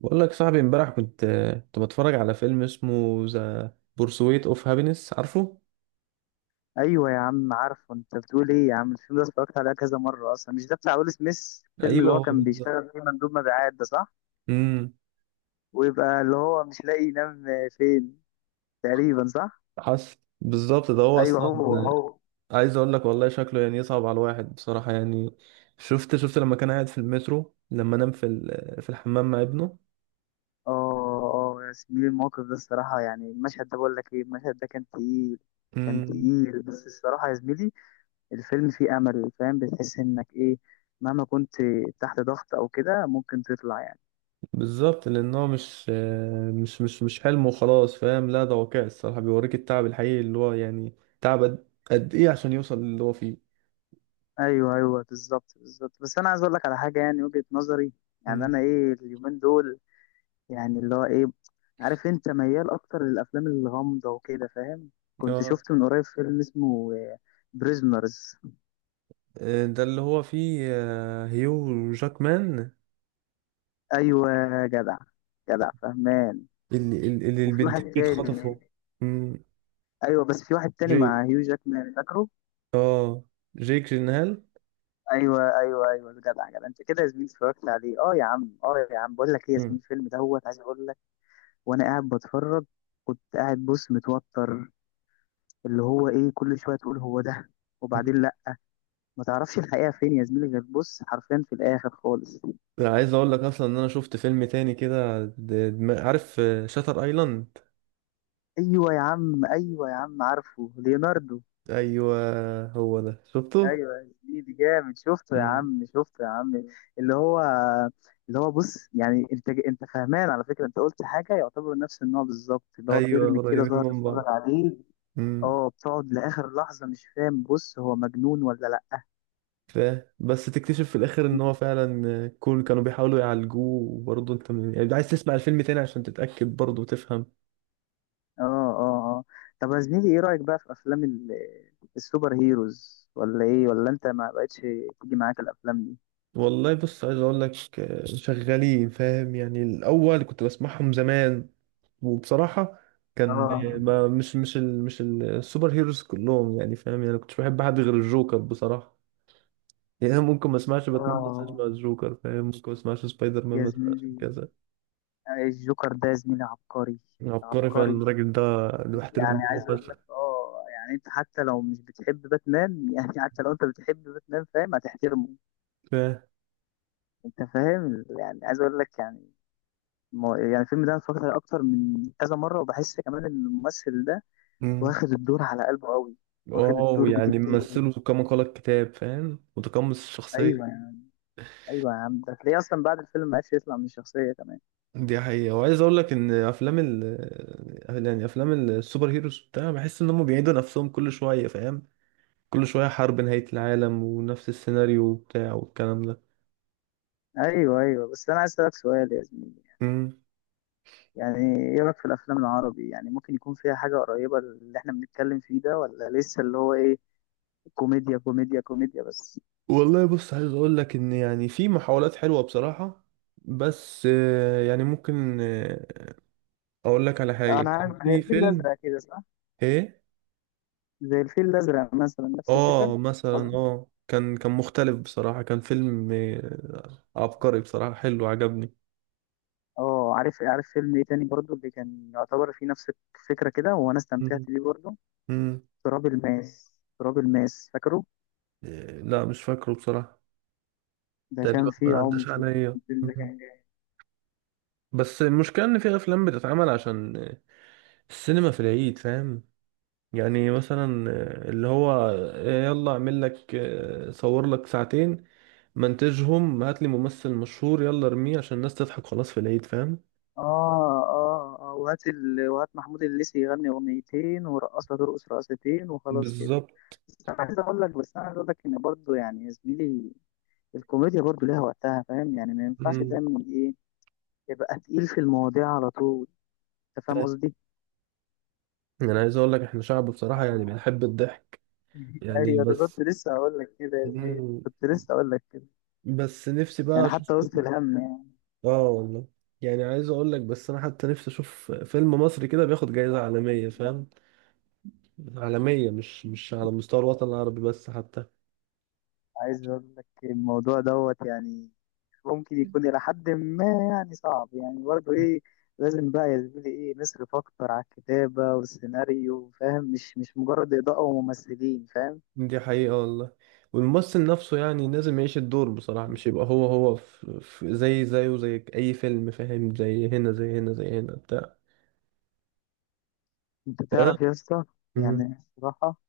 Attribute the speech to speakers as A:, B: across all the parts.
A: بقول لك صاحبي امبارح كنت بتفرج على فيلم اسمه ذا بورسويت اوف هابينس، عارفه؟
B: ايوه يا عم، عارفه انت بتقول ايه يا عم. الفيلم ده اتفرجت عليه كذا مره اصلا، مش ده بتاع ويل سميث الفيلم اللي
A: ايوه،
B: هو
A: هو
B: كان
A: بالظبط.
B: بيشتغل فيه مندوب مبيعات ده؟ صح،
A: امم.
B: ويبقى اللي هو مش لاقي ينام فين تقريبا، صح.
A: حصل بالظبط، ده هو
B: ايوه
A: اصلا.
B: هو هو.
A: عايز اقول لك والله شكله يعني يصعب على الواحد بصراحه، يعني شفت لما كان قاعد في المترو، لما نام في الحمام مع ابنه.
B: اه اه يا زميلي، الموقف ده الصراحه، يعني المشهد ده، بقول لك ايه، المشهد ده كان تقيل، كان
A: امم.
B: تقيل. بس الصراحه يا زميلي، الفيلم فيه امل، فاهم؟ بتحس انك ايه، مهما كنت تحت ضغط او كده ممكن تطلع، يعني.
A: بالظبط، لان هو مش حلم وخلاص، فاهم؟ لا، ده واقع، الصراحه بيوريك التعب الحقيقي اللي هو يعني تعب قد ايه عشان يوصل للي هو فيه.
B: ايوه ايوه، بالظبط بالظبط، بس انا عايز اقول لك على حاجه، يعني وجهه نظري. يعني
A: امم.
B: انا ايه اليومين دول، يعني اللي هو ايه، عارف انت ميال اكتر للافلام الغامضه وكده فاهم. كنت
A: اه،
B: شفت من قريب فيلم اسمه بريزنرز.
A: آه، ده اللي هو فيه هيو جاكمان.
B: ايوه، جدع، جدع فهمان.
A: اللي, اللي
B: وفي
A: البنتين
B: واحد تاني.
A: اتخطفوا. مم.
B: ايوه بس في واحد تاني
A: جيك
B: مع هيو جاكمان، فاكره؟
A: اه جيك جينهال.
B: ايوه ايوه ايوه، جدع جدع انت كده يا زميلي، اتفرجت عليه. اه يا عم، اه يا عم، بقول لك ايه يا
A: مم.
B: زميلي، الفيلم دوت، عايز اقول لك، وانا قاعد بتفرج، كنت قاعد بص متوتر، اللي هو ايه، كل شويه تقول هو ده،
A: مم.
B: وبعدين لا. ما تعرفش الحقيقه فين يا زميلي، غير بص حرفيا في الاخر خالص.
A: عايز اقول لك اصلا ان انا شفت فيلم تاني كده، عارف شاتر ايلاند؟
B: ايوه يا عم، ايوه يا عم، عارفه ليوناردو.
A: ايوه، هو ده شفته.
B: ايوه يا زميلي جامد، شفته يا
A: مم.
B: عم، شفته يا عم. اللي هو، اللي هو بص، يعني انت فهمان، على فكره انت قلت حاجه يعتبر نفس النوع بالظبط، اللي هو
A: ايوه،
B: فيلم كده
A: قريبين
B: تقعد
A: من
B: تتفرج
A: بعض.
B: عليه.
A: مم.
B: اه، بتقعد لاخر لحظه مش فاهم، بص هو مجنون ولا لا.
A: ف... بس تكتشف في الاخر ان هو فعلا كانوا بيحاولوا يعالجوه، وبرضه انت يعني عايز تسمع الفيلم تاني عشان تتاكد برضه وتفهم.
B: اه اه اه. طب يا زميلي، ايه رأيك بقى في السوبر هيروز، ولا ايه، ولا انت ما بقتش تيجي معاك الافلام دي؟
A: والله بص، عايز اقول لك شغالين، فاهم؟ يعني الاول كنت بسمعهم زمان. وبصراحه، كان
B: اه
A: ما مش السوبر هيروز كلهم، يعني فاهم؟ يعني كنتش بحب حد غير الجوكر بصراحه. يعني ممكن ما اسمعش باتمان بس اسمع
B: اه
A: الجوكر، فاهم؟ ممكن ما اسمعش سبايدر مان
B: يا
A: بس اسمعش
B: زميلي،
A: كذا.
B: الجوكر ده يا زميلي عبقري،
A: عبقري فعلا
B: عبقري.
A: الراجل ده، اللي بحترم
B: يعني
A: دماغه
B: عايز اقول لك،
A: فشخ.
B: اه يعني انت حتى لو مش بتحب باتمان يعني حتى لو انت بتحب باتمان، فاهم، هتحترمه.
A: فاهم.
B: انت فاهم، يعني عايز اقول لك، يعني يعني الفيلم ده أنا اتفرجت عليه اكتر من كذا مره، وبحس كمان ان الممثل ده
A: مم.
B: واخد الدور على قلبه قوي، واخد
A: واو،
B: الدور
A: يعني
B: بجديه.
A: ممثله كما قال الكتاب، فاهم؟ متقمص
B: ايوه
A: الشخصيه.
B: يا عم، ايوه يا عم، ده هتلاقيه اصلا بعد الفيلم ما عرفش يطلع من الشخصيه كمان.
A: دي حقيقة، وعايز اقول لك ان افلام ال يعني افلام السوبر هيروز بتاع، بحس ان هم بيعيدوا نفسهم كل شوية، فاهم؟ كل شوية حرب نهاية العالم ونفس السيناريو وبتاع والكلام ده.
B: ايوه ايوه، بس انا عايز اسالك سؤال يا زميلي.
A: امم.
B: يعني ايه رايك في الافلام العربي؟ يعني ممكن يكون فيها حاجه قريبه اللي احنا بنتكلم فيه ده، ولا لسه اللي هو ايه، كوميديا كوميديا كوميديا بس؟
A: والله بص، عايز اقول لك ان يعني في محاولات حلوة بصراحة. بس يعني ممكن اقول لك على حاجة،
B: انا
A: كان
B: عارف، زي
A: في
B: الفيل
A: فيلم.
B: الازرق كده، صح؟
A: ايه.
B: زي الفيل الازرق مثلا نفس الفكره،
A: اه مثلا
B: قصدي.
A: كان مختلف بصراحة، كان فيلم عبقري بصراحة، حلو عجبني.
B: اه عارف عارف، فيلم ايه تاني برضو اللي كان يعتبر فيه نفس الفكره كده وانا استمتعت
A: مم.
B: بيه برضو؟
A: مم.
B: تراب الماس، تراب الماس، فاكره؟
A: آه، لا، مش فاكره بصراحة.
B: ده
A: تقريبا
B: كان فيه
A: ما
B: عمق،
A: عداش
B: يعني
A: عليا.
B: الفيلم ده
A: مم.
B: كان جامد.
A: بس المشكلة إن في أفلام بتتعمل عشان السينما في العيد، فاهم؟ يعني مثلا، اللي هو، يلا أعمل لك، صور لك ساعتين، منتجهم هات لي ممثل مشهور، يلا ارميه عشان الناس تضحك خلاص في العيد، فاهم؟
B: اه اه اه، وهات وهات محمود الليثي يغني اغنيتين، ورقصها ترقص رقصتين، وخلاص كده.
A: بالظبط.
B: بس انا عايز اقول لك، بس انا عايز اقول لك، ان برضه يعني يا زميلي، الكوميديا برضه ليها وقتها، فاهم؟ يعني ما ينفعش
A: مم.
B: دايما ايه، يبقى تقيل في المواضيع على طول. انت فاهم قصدي؟
A: أنا عايز أقول لك إحنا شعب بصراحة يعني بنحب الضحك، يعني
B: ايوه، ده كنت
A: بس.
B: لسه هقول لك كده يا زميلي،
A: مم.
B: كنت لسه هقول لك كده.
A: بس نفسي بقى
B: يعني
A: أشوف.
B: حتى وسط الهم، يعني
A: اه والله. يعني عايز اقول لك، بس انا حتى نفسي اشوف فيلم مصري كده بياخد جايزة عالمية، فاهم؟ عالمية، مش على مستوى الوطن العربي بس، حتى.
B: عايز اقول لك، الموضوع دوت يعني ممكن يكون إلى حد ما يعني صعب، يعني برضه إيه. لازم بقى يا زميلي إيه، نصرف أكتر على الكتابة والسيناريو، فاهم؟ مش مجرد إضاءة وممثلين، فاهم؟
A: دي حقيقة والله. والممثل نفسه يعني لازم يعيش الدور بصراحة، مش يبقى هو هو في زي زيه زي اي فيلم، فاهم؟ زي هنا زي هنا زي هنا بتاع.
B: أنت
A: انا.
B: تعرف يا اسطى،
A: مم.
B: يعني بصراحة،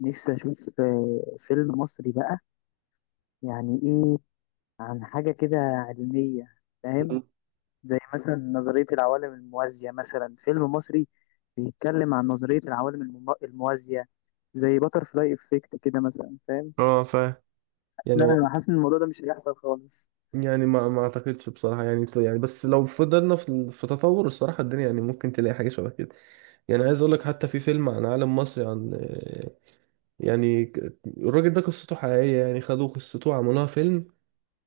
B: نفسي أشوف فيلم مصري بقى. يعني إيه، عن حاجة كده علمية، فاهم؟ زي مثلا نظرية العوالم الموازية، مثلا فيلم مصري بيتكلم عن نظرية الموازية، زي باترفلاي إفكت كده مثلا، فاهم؟
A: اه فاهم. يعني
B: لا
A: هو،
B: انا حاسس ان الموضوع ده مش هيحصل خالص.
A: يعني ما اعتقدش بصراحة، يعني بس لو فضلنا في تطور الصراحة الدنيا، يعني ممكن تلاقي حاجة شبه كده. يعني عايز اقول لك، حتى في فيلم عن عالم مصري، عن يعني الراجل ده قصته حقيقية، يعني خدوا قصته وعملوها فيلم،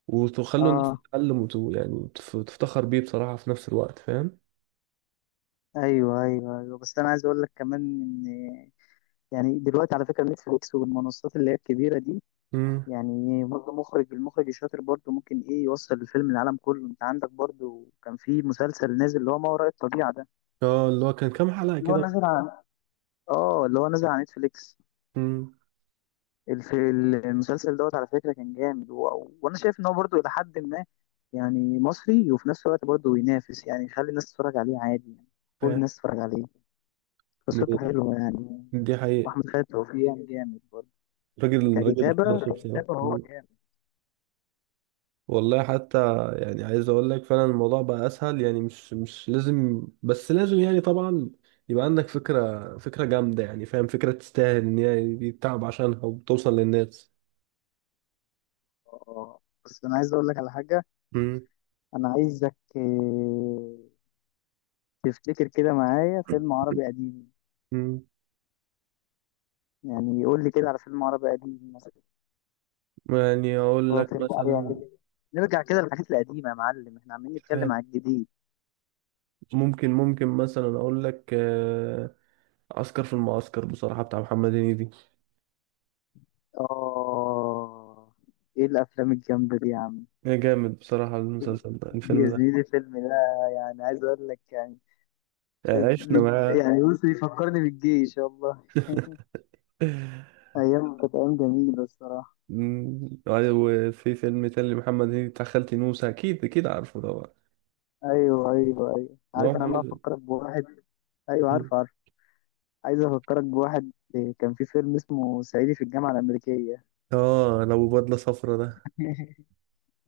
A: وخلوا الناس
B: اه
A: تتعلم يعني وتفتخر بيه بصراحة في نفس الوقت، فاهم؟
B: ايوه ايوه ايوه، بس انا عايز اقول لك كمان ان، يعني دلوقتي على فكره، نتفليكس والمنصات اللي هي الكبيره دي،
A: امم.
B: يعني برضه مخرج، المخرج الشاطر برضه ممكن ايه، يوصل الفيلم للعالم كله. انت عندك برضه كان في مسلسل نازل، اللي هو ما وراء الطبيعه ده،
A: اه، اللي هو كان كام حلقة
B: اللي هو
A: كده؟
B: نازل على، اه اللي هو نازل على نتفليكس.
A: امم.
B: المسلسل دوت على فكره كان جامد، وانا شايف ان هو برضه الى حد ما يعني مصري، وفي نفس الوقت برضه ينافس، يعني يخلي الناس تتفرج عليه عادي يعني، كل
A: فاهم.
B: الناس تتفرج عليه، قصته حلوة يعني.
A: دي حقيقة.
B: وأحمد خالد توفيق يعني جامد برضه،
A: راجل راجل
B: ككتابة،
A: طرش بصراحة.
B: ككتابة هو جامد.
A: والله حتى يعني عايز اقول لك، فعلا الموضوع بقى اسهل، يعني مش لازم، بس لازم يعني طبعا. يبقى عندك فكرة فكرة جامدة، يعني فاهم؟ فكرة تستاهل ان هي يتعب عشانها وتوصل للناس.
B: اه، بس أنا عايز أقول لك على حاجة.
A: مم.
B: أنا عايزك، تفتكر كده معايا فيلم عربي قديم،
A: مم.
B: يعني يقول لي كده على فيلم عربي قديم مثلا،
A: يعني اقول
B: هو
A: لك
B: فيلم عربي
A: مثلا.
B: قديم. نرجع كده للحاجات القديمة يا معلم، احنا عمالين نتكلم
A: فاهم.
B: على الجديد.
A: ممكن مثلا اقول لك عسكر في المعسكر بصراحة، بتاع محمد هنيدي.
B: آه إيه الأفلام الجامدة دي يا عم!
A: يا جامد بصراحة، المسلسل ده الفيلم
B: يا
A: ده.
B: زميلي الفيلم ده، يعني عايز أقول لك، يعني
A: عشنا معاه.
B: يعني بص، يفكرني بالجيش والله. ايام كانت ايام جميله الصراحه.
A: مم. أيوة. وفي فيلم تاني لمحمد هنيدي، بتاع خالتي نوسة، أكيد أكيد عارفه طبعا.
B: ايوه ايوه ايوه،
A: هو
B: عارف انا بقى
A: محمد.
B: افكرك بواحد، ايوه
A: مم.
B: عارف عارف. عايز افكرك بواحد، كان في فيلم اسمه صعيدي في الجامعه الامريكيه.
A: آه، لو بدلة صفرا ده؟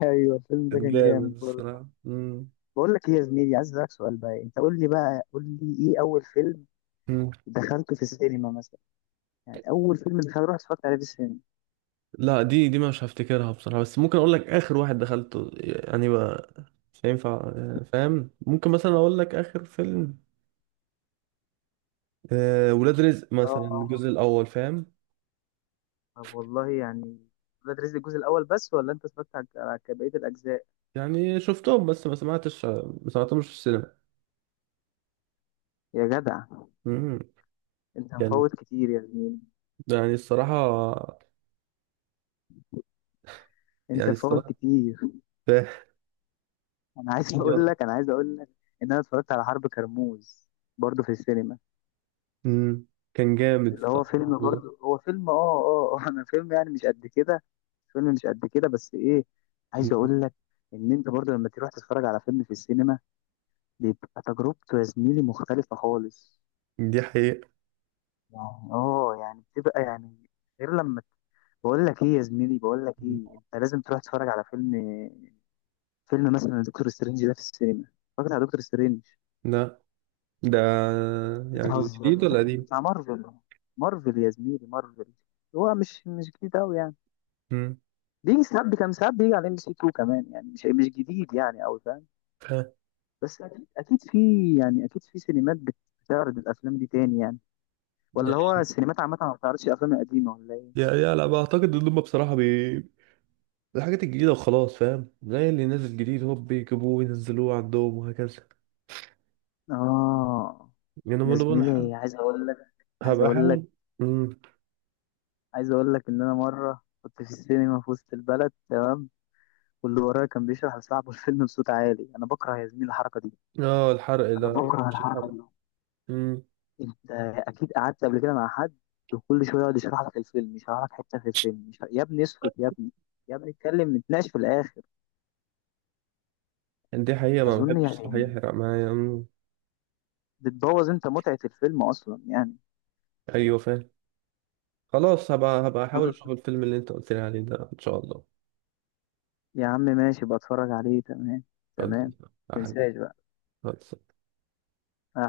B: ايوه الفيلم ده
A: كان
B: كان
A: جامد
B: جامد برضه.
A: الصراحة. مم.
B: بقول لك ايه يا زميلي، عايز اسالك سؤال بقى، انت قول لي بقى، قول لي ايه اول فيلم
A: مم.
B: دخلته في السينما مثلا، يعني اول فيلم دخلته رحت اتفرجت عليه في السينما.
A: لا، دي مش هفتكرها بصراحة، بس ممكن أقول لك آخر واحد دخلته يعني بقى. مش هينفع. فاهم، ممكن مثلا أقول لك آخر فيلم. ولاد رزق مثلا،
B: اه
A: الجزء الأول، فاهم؟
B: طب والله، يعني ولاد رزق الجزء الاول بس، ولا انت اتفرجت على بقيه الاجزاء؟
A: يعني شفتهم بس ما سمعتهمش في السينما.
B: يا جدع
A: مم.
B: انت
A: كان.
B: مفوت كتير يا زميلي،
A: يعني الصراحة.
B: انت
A: يعني
B: فاهم
A: الصراحة
B: كتير. انا عايز اقول لك، انا عايز اقول لك ان انا اتفرجت على حرب كرموز برضه في السينما،
A: مم. كان جامد
B: اللي هو
A: بصراحة.
B: فيلم برضه، هو فيلم اه اه انا فيلم يعني مش قد كده، فيلم مش قد كده، بس ايه، عايز
A: مم.
B: اقول لك ان انت برضه لما تروح تتفرج على فيلم في السينما، بيبقى تجربته يا زميلي مختلفة خالص.
A: دي حقيقة.
B: يعني اه يعني بتبقى يعني غير لما، بقول لك ايه يا زميلي، بقول لك ايه، انت لازم تروح تتفرج على فيلم، فيلم مثلا دكتور سترينج ده في السينما. اتفرجت على دكتور سترينج؟
A: لا، ده يعني
B: بتهزر،
A: جديد ولا قديم؟
B: بتاع مارفل، مارفل يا زميلي، مارفل. هو مش جديد قوي يعني،
A: مم.
B: بيجي ساعات، كان ساعات بيجي على ام بي سي 2 كمان، يعني مش جديد يعني قوي، فاهم؟
A: فاهم.
B: بس اكيد اكيد في، يعني اكيد في سينمات بتعرض الافلام دي تاني يعني،
A: يا
B: ولا هو السينمات عامه ما بتعرضش الافلام القديمه ولا ايه؟
A: يا يا لا، بعتقد ان هم بصراحة الحاجات الجديدة وخلاص، فاهم؟ زي اللي نازل جديد هو بيجيبوه وينزلوه عندهم وهكذا.
B: اه
A: يعني انا
B: يا
A: برضه أنا
B: زميلي عايز اقول لك، عايز
A: هبقى
B: اقول لك،
A: احاول. مم.
B: عايز اقول لك ان انا مره كنت في السينما في وسط البلد، تمام؟ واللي ورايا كان بيشرح لصاحبه الفيلم بصوت عالي، انا بكره يا زميلي الحركه دي،
A: اه، الحرق
B: انا
A: ده، ما
B: بكره
A: بحبش
B: الحركه
A: الحرق.
B: دي.
A: مم.
B: انت اكيد قعدت قبل كده مع حد وكل شويه يقعد يشرح لك الفيلم، يشرح لك حته في الفيلم، مش... يا ابني اسكت يا ابني، يا ابني اتكلم نتناقش في الاخر.
A: يعني دي حقيقة، ما
B: اظن
A: بحبش
B: يعني
A: صراحة يحرق معايا. مم.
B: بتبوظ انت متعه الفيلم اصلا يعني.
A: ايوه، فاهم. خلاص، هبقى احاول
B: طب
A: اشوف الفيلم اللي انت قلت لي عليه ده، ان شاء الله.
B: يا عم ماشي، بتفرج عليه تمام، تمام،
A: خلاص.
B: تنساش بقى.
A: خلاص.